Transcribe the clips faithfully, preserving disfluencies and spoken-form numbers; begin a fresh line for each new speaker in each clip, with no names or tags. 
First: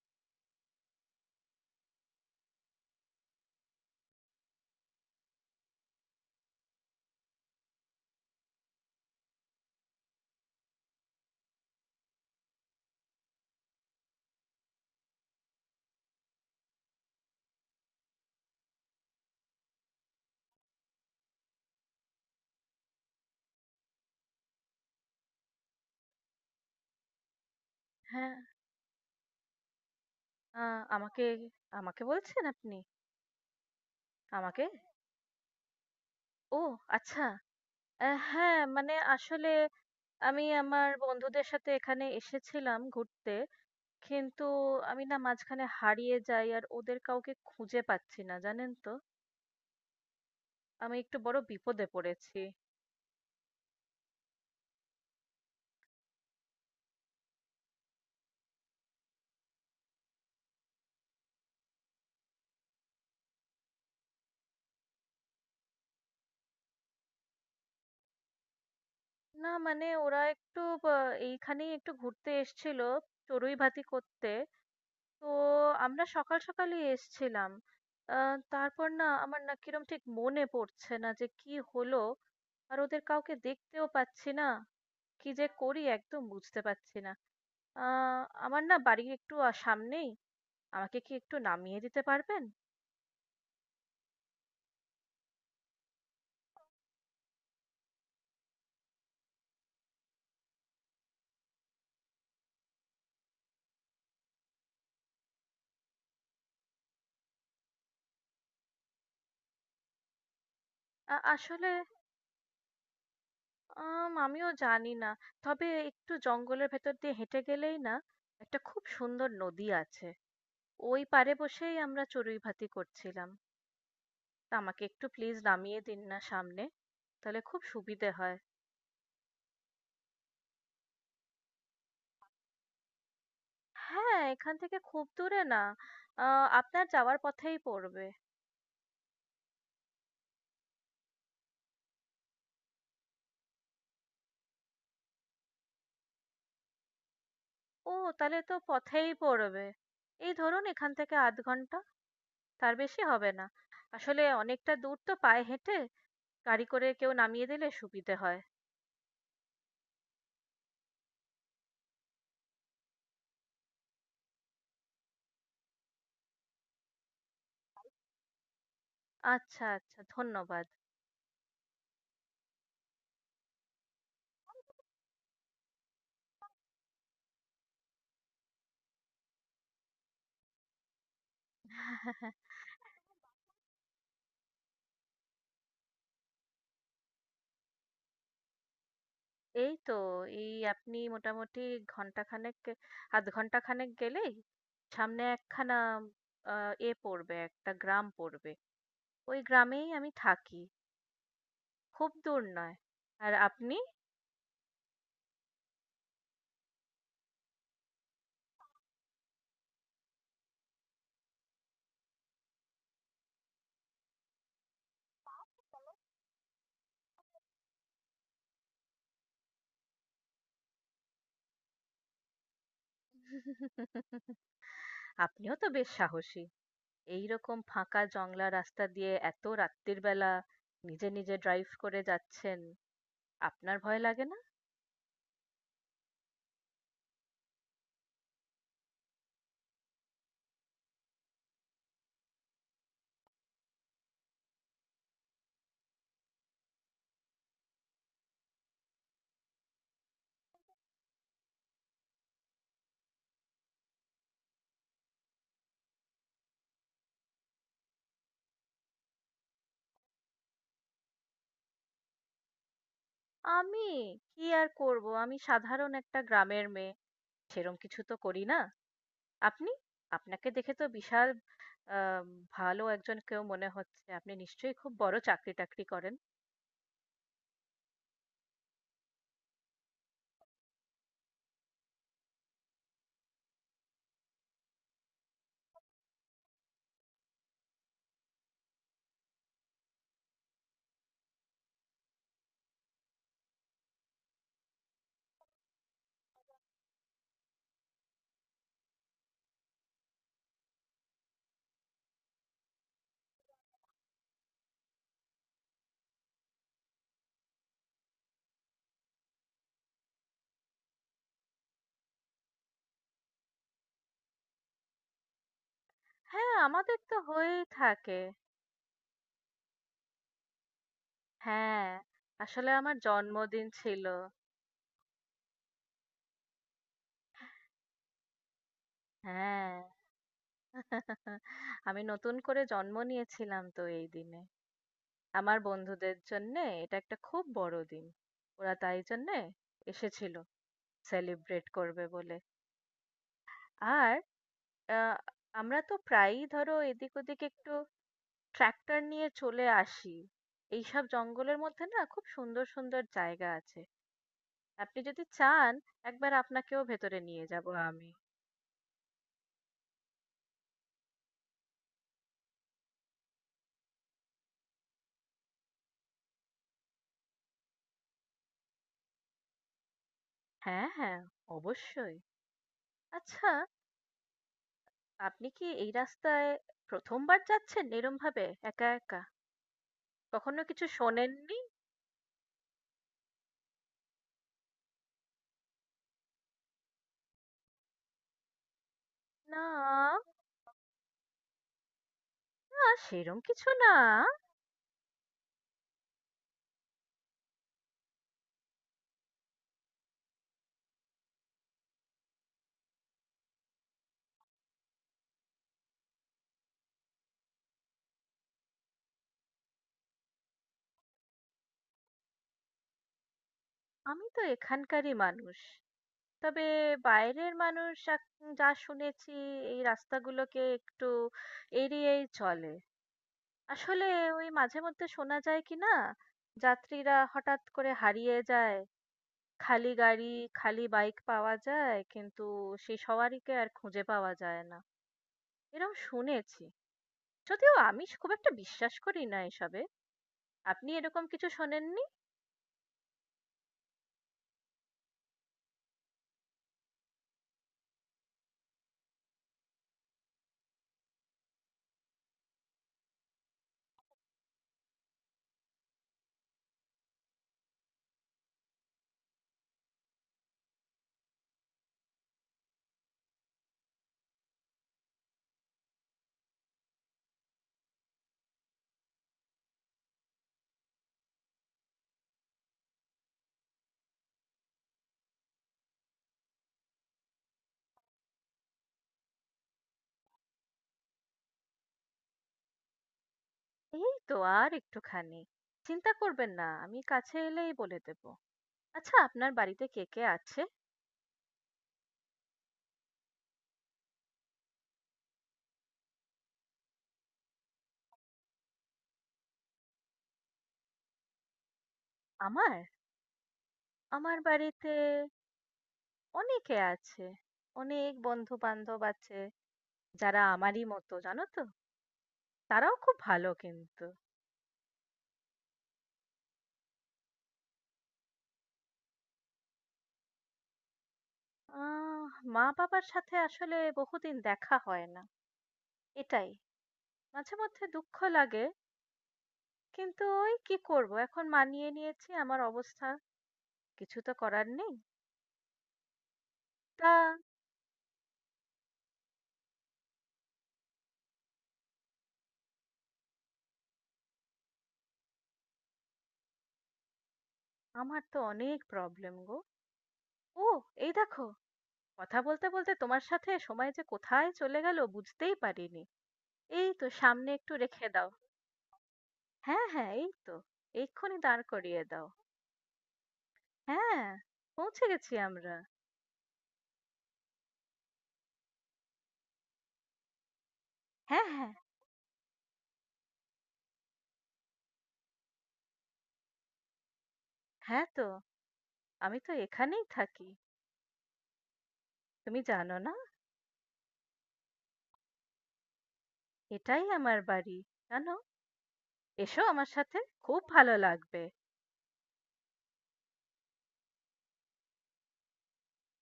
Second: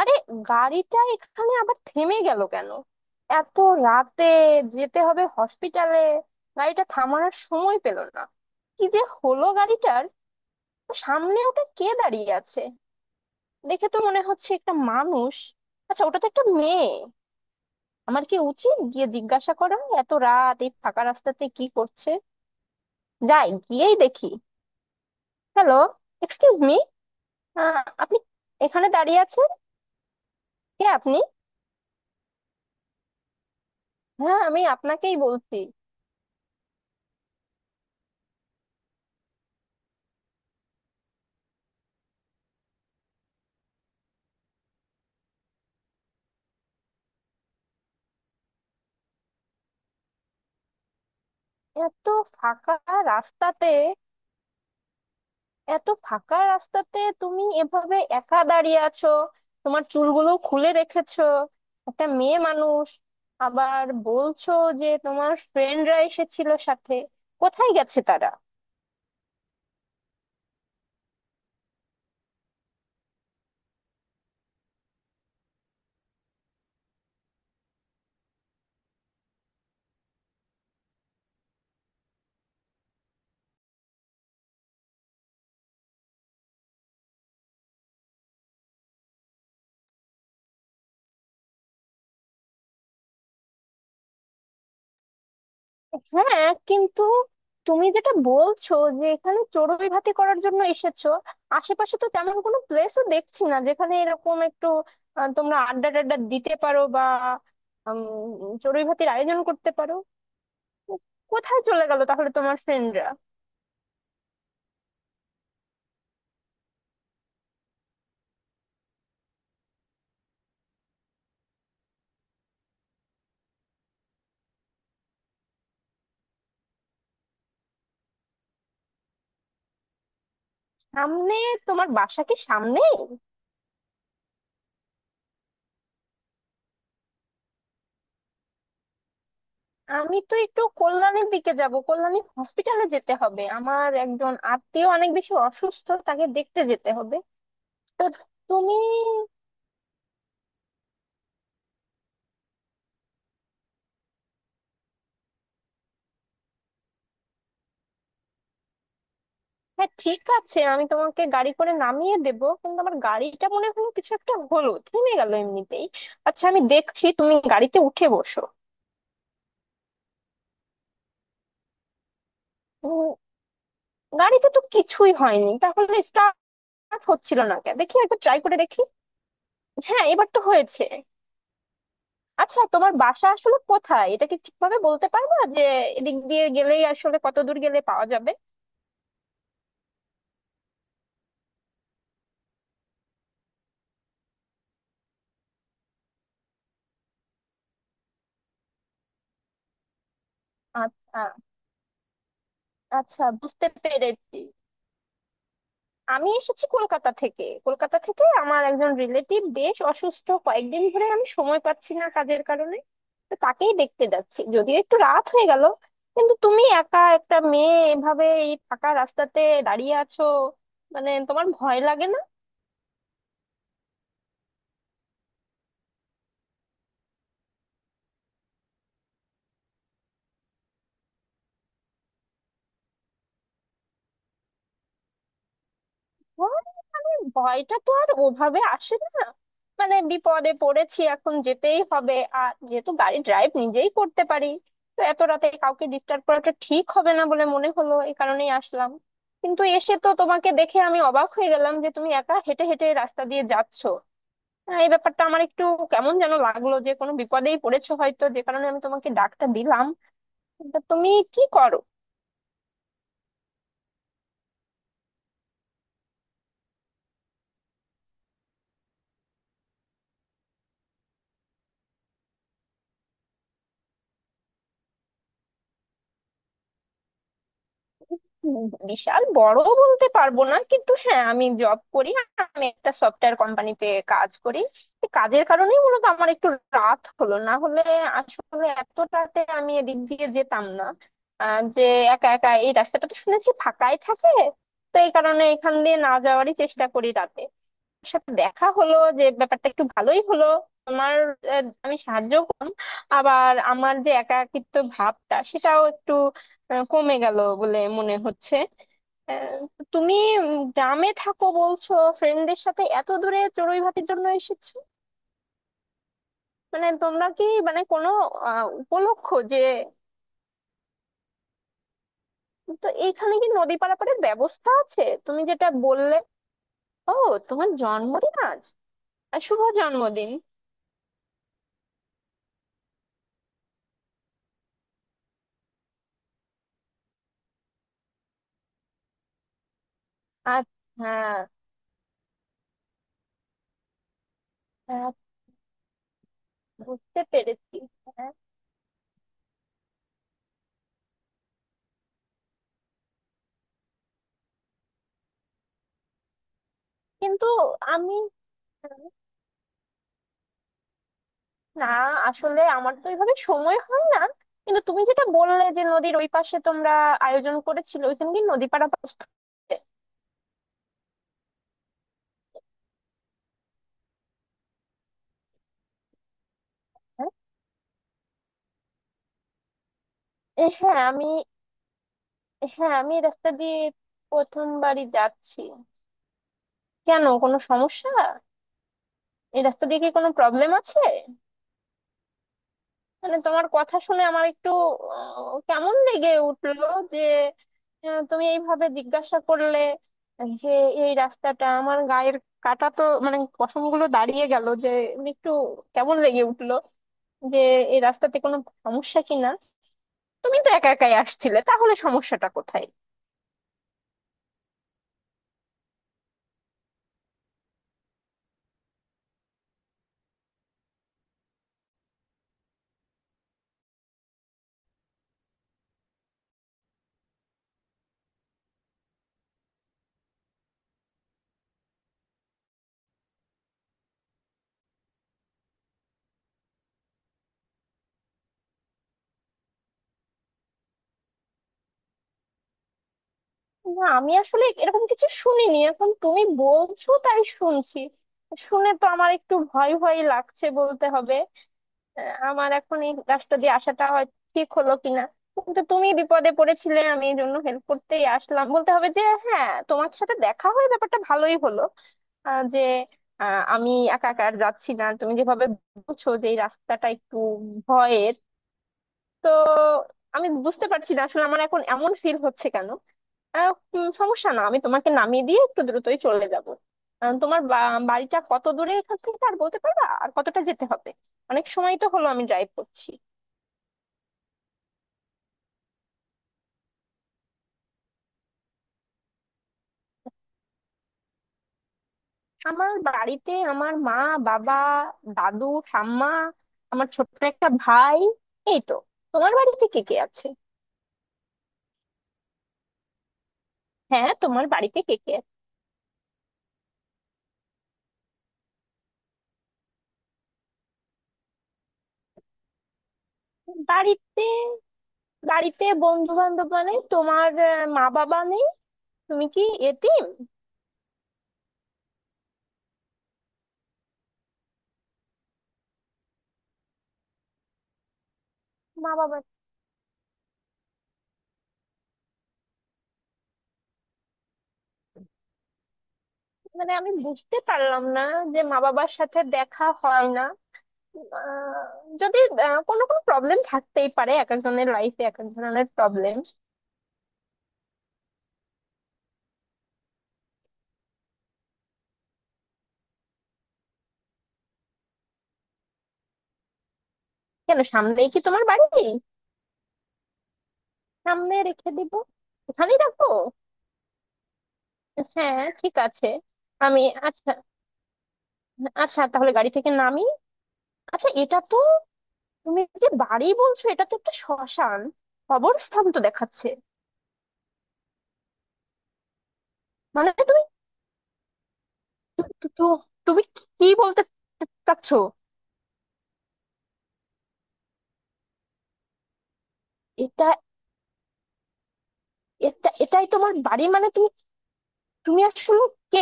আরে, গাড়িটা এখানে আবার থেমে গেল কেন? এত রাতে যেতে হবে হসপিটালে, গাড়িটা থামানোর সময় পেল না। কি যে হলো গাড়িটার! সামনে ওটা কে দাঁড়িয়ে আছে? দেখে তো মনে হচ্ছে একটা মানুষ। আচ্ছা, ওটা তো একটা মেয়ে। আমার কি উচিত গিয়ে জিজ্ঞাসা করা? এত রাত এই ফাঁকা রাস্তাতে কি করছে? যাই, গিয়েই দেখি। হ্যালো, এক্সকিউজ মি, আপনি
হ্যাঁ,
এখানে দাঁড়িয়ে আছেন?
আ
কে আপনি?
আমাকে আমাকে বলছেন আপনি?
হ্যাঁ, আমি
আমাকে?
আপনাকেই বলছি।
ও আচ্ছা। অ্যা হ্যাঁ, মানে আসলে আমি আমার বন্ধুদের সাথে এখানে এসেছিলাম ঘুরতে। কিন্তু আমি না মাঝখানে হারিয়ে যাই আর ওদের কাউকে খুঁজে পাচ্ছি না, জানেন তো? আমি একটু বড় বিপদে
এত
পড়েছি।
ফাঁকা রাস্তাতে, এত ফাঁকা রাস্তাতে তুমি এভাবে একা দাঁড়িয়ে আছো, তোমার চুলগুলো খুলে রেখেছো, একটা মেয়ে মানুষ। আবার বলছো যে তোমার ফ্রেন্ডরা এসেছিল সাথে, কোথায় গেছে তারা?
না মানে ওরা একটু ব এইখানেই একটু ঘুরতে এসেছিল চড়ুইভাতি করতে। তো আমরা সকাল সকালই এসছিলাম। আ তারপর না আমার না কিরম ঠিক মনে পড়ছে না যে কি হলো? আর ওদের কাউকে দেখতেও পাচ্ছি না। কি যে করি একদম বুঝতে পারছি না। আ আমার না বাড়ি একটু আ সামনেই। আমাকে কি একটু নামিয়ে দিতে পারবেন?
হ্যাঁ, কিন্তু তুমি যেটা বলছো যে এখানে চড়ুই ভাতি করার জন্য এসেছো, আশেপাশে তো তেমন কোনো প্লেসও দেখছি না যেখানে এরকম একটু আহ, তোমরা আড্ডা টাড্ডা দিতে পারো বা উম, চড়ুই ভাতির আয়োজন করতে পারো।
আ
কোথায়
আসলে
চলে গেল তাহলে তোমার ফ্রেন্ডরা?
আম আমিও জানি না। তবে একটু জঙ্গলের ভেতর দিয়ে হেঁটে গেলেই না একটা খুব সুন্দর নদী আছে। ওই পাড়ে বসেই আমরা চড়ুইভাতি করছিলাম। তা আমাকে একটু প্লিজ নামিয়ে দিন না সামনে, তাহলে খুব সুবিধে হয়।
সামনে তোমার বাসা কি সামনেই?
হ্যাঁ, এখান থেকে খুব দূরে না। আহ, আপনার যাওয়ার পথেই পড়বে।
আমি তো একটু কল্যাণীর দিকে যাব, কল্যাণী হসপিটালে যেতে হবে, আমার একজন আত্মীয় অনেক বেশি অসুস্থ, তাকে দেখতে যেতে হবে।
ও
তো
তাহলে তো
তুমি,
পথেই পড়বে। এই ধরুন এখান থেকে আধ ঘন্টা, তার বেশি হবে না। আসলে অনেকটা দূর তো পায়ে হেঁটে, গাড়ি করে কেউ নামিয়ে দিলে সুবিধে হয়।
হ্যাঁ ঠিক আছে, আমি তোমাকে গাড়ি করে নামিয়ে দেব, কিন্তু আমার গাড়িটা মনে হলো কিছু একটা হলো, থেমে গেল এমনিতেই। আচ্ছা, আমি দেখছি, তুমি গাড়িতে উঠে বসো।
আচ্ছা আচ্ছা, ধন্যবাদ।
উম, গাড়িতে তো কিছুই হয়নি, তাহলে স্টার্ট হচ্ছিল না কেন? দেখি একবার ট্রাই করে দেখি। হ্যাঁ, এবার তো হয়েছে। আচ্ছা, তোমার বাসা আসলে কোথায়, এটা কি ঠিকভাবে বলতে পারবা যে এদিক দিয়ে গেলেই আসলে কত দূর গেলে পাওয়া যাবে?
এই তো, এই আপনি মোটামুটি ঘন্টাখানেক, এক দুই ঘন্টা খানেক গেলেই সামনে একখানা আ এ পড়বে, একটা গ্রাম পড়বে। ওই গ্রামেই আমি থাকি।
আচ্ছা
খুব দূর নয়।
আচ্ছা,
আর
বুঝতে
আপনি?
পেরেছি। আমি এসেছি কলকাতা থেকে। কলকাতা থেকে আমার একজন রিলেটিভ বেশ অসুস্থ, কয়েকদিন ধরে আমি সময় পাচ্ছি না কাজের কারণে। তো তাকেই দেখতে যাচ্ছি, যদিও একটু রাত হয়ে গেল। কিন্তু তুমি একা একটা মেয়ে এভাবে এই ফাঁকা রাস্তাতে দাঁড়িয়ে আছো, মানে তোমার ভয় লাগে না?
আপনিও তো বেশ সাহসী। এইরকম ফাঁকা জংলা রাস্তা দিয়ে এত রাত্তির বেলা নিজে, নিজে ড্রাইভ করে যাচ্ছেন। আপনার ভয় লাগে না?
ভয়, মানে ভয়টা তো আর ওভাবে আসে না। মানে বিপদে পড়েছি, এখন যেতেই হবে। আর যেহেতু গাড়ি ড্রাইভ নিজেই করতে পারি, তো এত রাতে কাউকে ডিস্টার্ব করাটা ঠিক হবে না বলে মনে হলো, এই কারণেই আসলাম। কিন্তু এসে তো তোমাকে দেখে আমি অবাক হয়ে গেলাম যে তুমি একা হেঁটে হেঁটে রাস্তা দিয়ে যাচ্ছো। আহ, এই ব্যাপারটা আমার একটু কেমন যেন লাগলো, যে কোনো বিপদেই পড়েছো হয়তো, যে কারণে আমি তোমাকে ডাকটা দিলাম। তা তুমি কি করো?
আমি! কি আর করব? আমি সাধারণ একটা গ্রামের মেয়ে। সেরম কিছু তো করি না। আপনি? আপনাকে দেখে তো বিশাল আ ভালো একজন কেউ মনে হচ্ছে। আপনি নিশ্চয়ই খুব বড় চাকরি-টাকরি করেন?
উম, বিশাল বড় বলতে পারবো না, কিন্তু হ্যাঁ, আমি জব করি। আমি একটা সফটওয়্যার কোম্পানিতে কাজ করি। এই কাজের কারণেই মূলত আমার একটু রাত হলো, না হলে আসলে এত রাতে আমি এদিক দিয়ে যেতাম না। আহ, যে একা একা এই রাস্তাটা তো শুনেছি ফাঁকাই থাকে, তো এই কারণে এখান দিয়ে না যাওয়ারই চেষ্টা করি রাতে। তোমার সাথে দেখা হলো, যে ব্যাপারটা একটু ভালোই হলো। তোমার আহ, আমি সাহায্য, আবার আমার যে একাকিত্ব ভাবটা সেটাও একটু আহ, কমে গেল বলে মনে হচ্ছে। আহ, তুমি উম, গ্রামে থাকো বলছো, ফ্রেন্ডদের সাথে এত দূরে চড়ুই ভাতির জন্য এসেছো,
হ্যাঁ,
মানে
আমাদের তো
তোমরা কি
হয়েই
মানে কোনো
থাকে।
আহ, উপলক্ষ যে,
হ্যাঁ, আসলে
তো
আমার
এখানে কি
জন্মদিন
নদী
ছিল।
পারাপারের ব্যবস্থা আছে তুমি যেটা বললে? ও, তোমার জন্মদিন আজ। আহ, শুভ
হ্যাঁ,
জন্মদিন।
আমি নতুন করে জন্ম নিয়েছিলাম তো এই দিনে। আমার বন্ধুদের জন্যে এটা একটা খুব বড় দিন। ওরা তাই জন্যে এসেছিল
আচ্ছা, হ্যাঁ,
সেলিব্রেট করবে বলে। আর আ আমরা তো প্রায়ই ধরো এদিক
বুঝতে
ওদিক একটু
পেরেছি। হ্যাঁ,
ট্রাক্টর নিয়ে চলে আসি। এইসব জঙ্গলের মধ্যে না খুব সুন্দর সুন্দর জায়গা আছে। আপনি যদি চান একবার আপনাকেও ভেতরে নিয়ে
কিন্তু
যাব আমি।
আমি না আসলে আমার তো এইভাবে সময় হয় না, কিন্তু তুমি যেটা বললে যে নদীর ওই পাশে তোমরা আয়োজন করেছিলে, ওইখানে কি নদী পারাপার স্থান?
হ্যাঁ হ্যাঁ, অবশ্যই। আচ্ছা, আপনি কি এই রাস্তায় প্রথমবার যাচ্ছেন এরম ভাবে একা একা? কখনো
এ,
কিছু
হ্যাঁ, আমি
শোনেননি?
হ্যাঁ আমি এই রাস্তা দিয়ে প্রথমবারই যাচ্ছি। কেন, কোনো সমস্যা? এই রাস্তা দিয়ে কি
না,
কোনো প্রবলেম আছে?
না
মানে
সেরম
তোমার
কিছু না।
কথা শুনে আমার একটু আহ, কেমন লেগে উঠলো যে আহ, তুমি এইভাবে জিজ্ঞাসা করলে যে, এই রাস্তাটা আমার গায়ের কাটা তো মানে পশমগুলো দাঁড়িয়ে গেল যে, একটু কেমন লেগে উঠলো যে এই রাস্তাতে কোনো সমস্যা কিনা। তুমি তো একা একাই আসছিলে, তাহলে সমস্যাটা কোথায়?
আমি তো এখানকারই মানুষ। তবে বাইরের মানুষ এক- যা শুনেছি এই রাস্তাগুলোকে একটু এড়িয়েই চলে। আসলে ওই মাঝে মধ্যে শোনা যায় কি না, যাত্রীরা হঠাৎ করে হারিয়ে যায়। খালি গাড়ি, খালি বাইক পাওয়া যায়, কিন্তু সেই সওয়ারিকে আর খুঁজে পাওয়া যায় না। এরম শুনেছি। যদিও আমি খুব একটা বিশ্বাস করি না এসবে। আপনি এরকম কিছু শোনেননি?
না, আমি আসলে এরকম কিছু শুনিনি, এখন তুমি বলছো তাই শুনছি। শুনে তো আমার একটু ভয় ভয় লাগছে বলতে হবে। আহ, আমার এখন এই রাস্তা দিয়ে আসাটা হয় ঠিক হলো কিনা, কিন্তু তুমি বিপদে পড়েছিলে, আমি এই জন্য হেল্প করতেই আসলাম বলতে হবে যে, হ্যাঁ, তোমার সাথে দেখা হয়ে ব্যাপারটা ভালোই হলো। আহ, যে আহ, আমি একা একা আর যাচ্ছি না তুমি যেভাবে বলছো যে এই রাস্তাটা একটু ভয়ের। আমি বুঝতে পারছি না আসলে আমার এখন এমন ফিল হচ্ছে কেন। আহ, উম, সমস্যা না, আমি তোমাকে নামিয়ে দিয়ে একটু দ্রুতই চলে যাব। আহ, তোমার বা- বাড়িটা কত দূরে এখান থেকে, আর বলতে পারবা আর কতটা যেতে হবে? অনেক সময় তো হলো আমি ড্রাইভ করছি।
এই তো আর একটুখানি। চিন্তা করবেন না, আমি কাছে এলেই বলে দেব। আচ্ছা, আপনার বাড়িতে কে কে আছে?
আমার বাড়িতে আমার মা, বাবা, দাদু, ঠাম্মা, আমার ছোট্ট একটা ভাই, এই তো। তোমার বাড়িতে কে কে আছে?
আমার?
হ্যাঁ,
আমার
তোমার
বাড়িতে
বাড়িতে কে কে আছে?
অনেকে আছে। অনেক বন্ধু বান্ধব আছে। যারা আমারই মতো, জানো তো, তারাও খুব ভালো কিন্তু।
বাড়িতে, বাড়িতে বন্ধু বান্ধব, মানে তোমার আহ, মা বাবা নেই? তুমি কি এতিম?
আহ মা বাবার সাথে আসলে বহুদিন দেখা হয় না, এটাই মাঝে মধ্যে দুঃখ লাগে।
মা বাবা,
কিন্তু ওই কি করব, এখন মানিয়ে নিয়েছি আমার অবস্থা, কিছু তো করার নেই।
মানে আমি
তা
বুঝতে পারলাম না যে মা বাবার সাথে দেখা হয় না। আহ, যদি আহ, কোনো কোনো প্রবলেম থাকতেই পারে, এক একজনের লাইফে এক এক ধরনের প্রবলেম।
আমার তো অনেক প্রবলেম গো। ও এই দেখো, কথা বলতে বলতে তোমার সাথে সময় যে কোথায় চলে গেল বুঝতেই পারিনি। এই তো সামনে একটু
কেন,
রেখে
সামনেই
দাও।
কি তোমার বাড়ি?
হ্যাঁ হ্যাঁ এই তো, এক্ষুনি
সামনে
দাঁড়
রেখে
করিয়ে
দিব,
দাও।
ওখানেই রাখবো।
হ্যাঁ, পৌঁছে গেছি
হ্যাঁ
আমরা।
ঠিক আছে, আমি আচ্ছা, আচ্ছা তাহলে গাড়ি থেকে নামি। আচ্ছা,
হ্যাঁ
এটা
হ্যাঁ।
তো তুমি যে বাড়ি বলছো, এটা তো একটা শ্মশান, কবরস্থান তো দেখাচ্ছে।
হ্যাঁ তো, আমি তো এখানেই
মানে
থাকি।
তুমি, তু-
তুমি
তু- তু-
জানো না,
তুমি কি বলতে চাচ্ছো?
এটাই আমার বাড়ি, জানো। এসো আমার সাথে,
এটা
খুব ভালো লাগবে।
এটা এটাই তোমার বাড়ি? মানে তুমি তুমি আসলে কে?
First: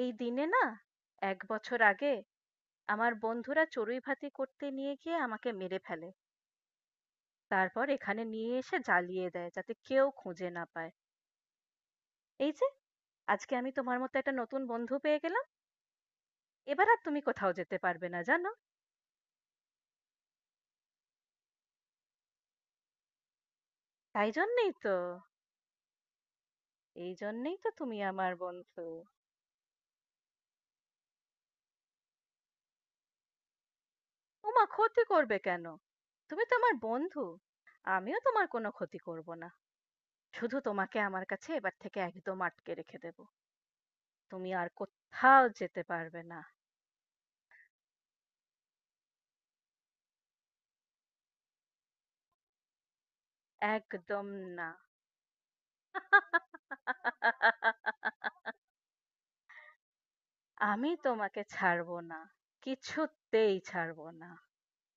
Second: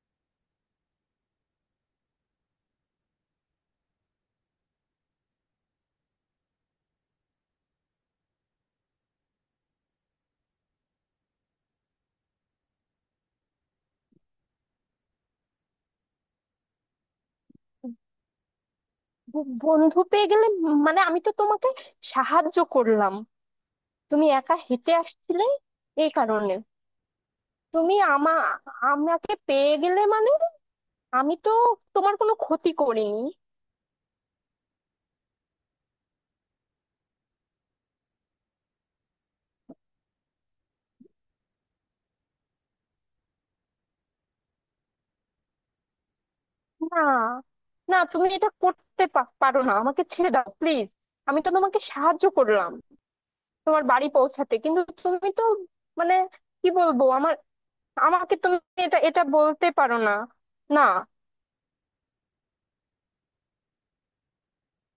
এই দিনে না, এক বছর আগে আমার বন্ধুরা চড়ুই ভাতি করতে নিয়ে গিয়ে আমাকে মেরে ফেলে। তারপর এখানে নিয়ে এসে জ্বালিয়ে দেয় যাতে কেউ খুঁজে না পায়। এই যে আজকে আমি তোমার মতো একটা নতুন বন্ধু পেয়ে গেলাম। এবার আর তুমি কোথাও যেতে পারবে না, জানো।
ব- বন্ধু পেয়ে গেলে? মানে আমি তো তোমাকে সাহায্য করলাম, তুমি
তাই
একা
জন্যেই
হেঁটে
তো।
আসছিলে এই কারণে।
এই জন্যেই তো
তুমি
তুমি
আমা
আমার বন্ধু।
আমাকে পেয়ে গেলে মানে? আমি তো তোমার কোনো ক্ষতি করিনি।
ওমা, ক্ষতি করবে কেন? তুমি তো আমার বন্ধু। আমিও তোমার কোনো ক্ষতি করব না। শুধু তোমাকে আমার কাছে এবার থেকে একদম আটকে রেখে দেব। তুমি আর কোথাও যেতে পারবে না।
না, না, তুমি এটা করতে পা- পারো না, আমাকে ছেড়ে দাও প্লিজ। আমি তো তোমাকে সাহায্য করলাম তোমার বাড়ি
একদম
পৌঁছাতে,
না।
কিন্তু তুমি তো, মানে কি বলবো আমার, আমাকে তুমি এটা এটা বলতে পারো না। না।
আমি তোমাকে ছাড়বো না, কিছুতেই ছাড়বো না।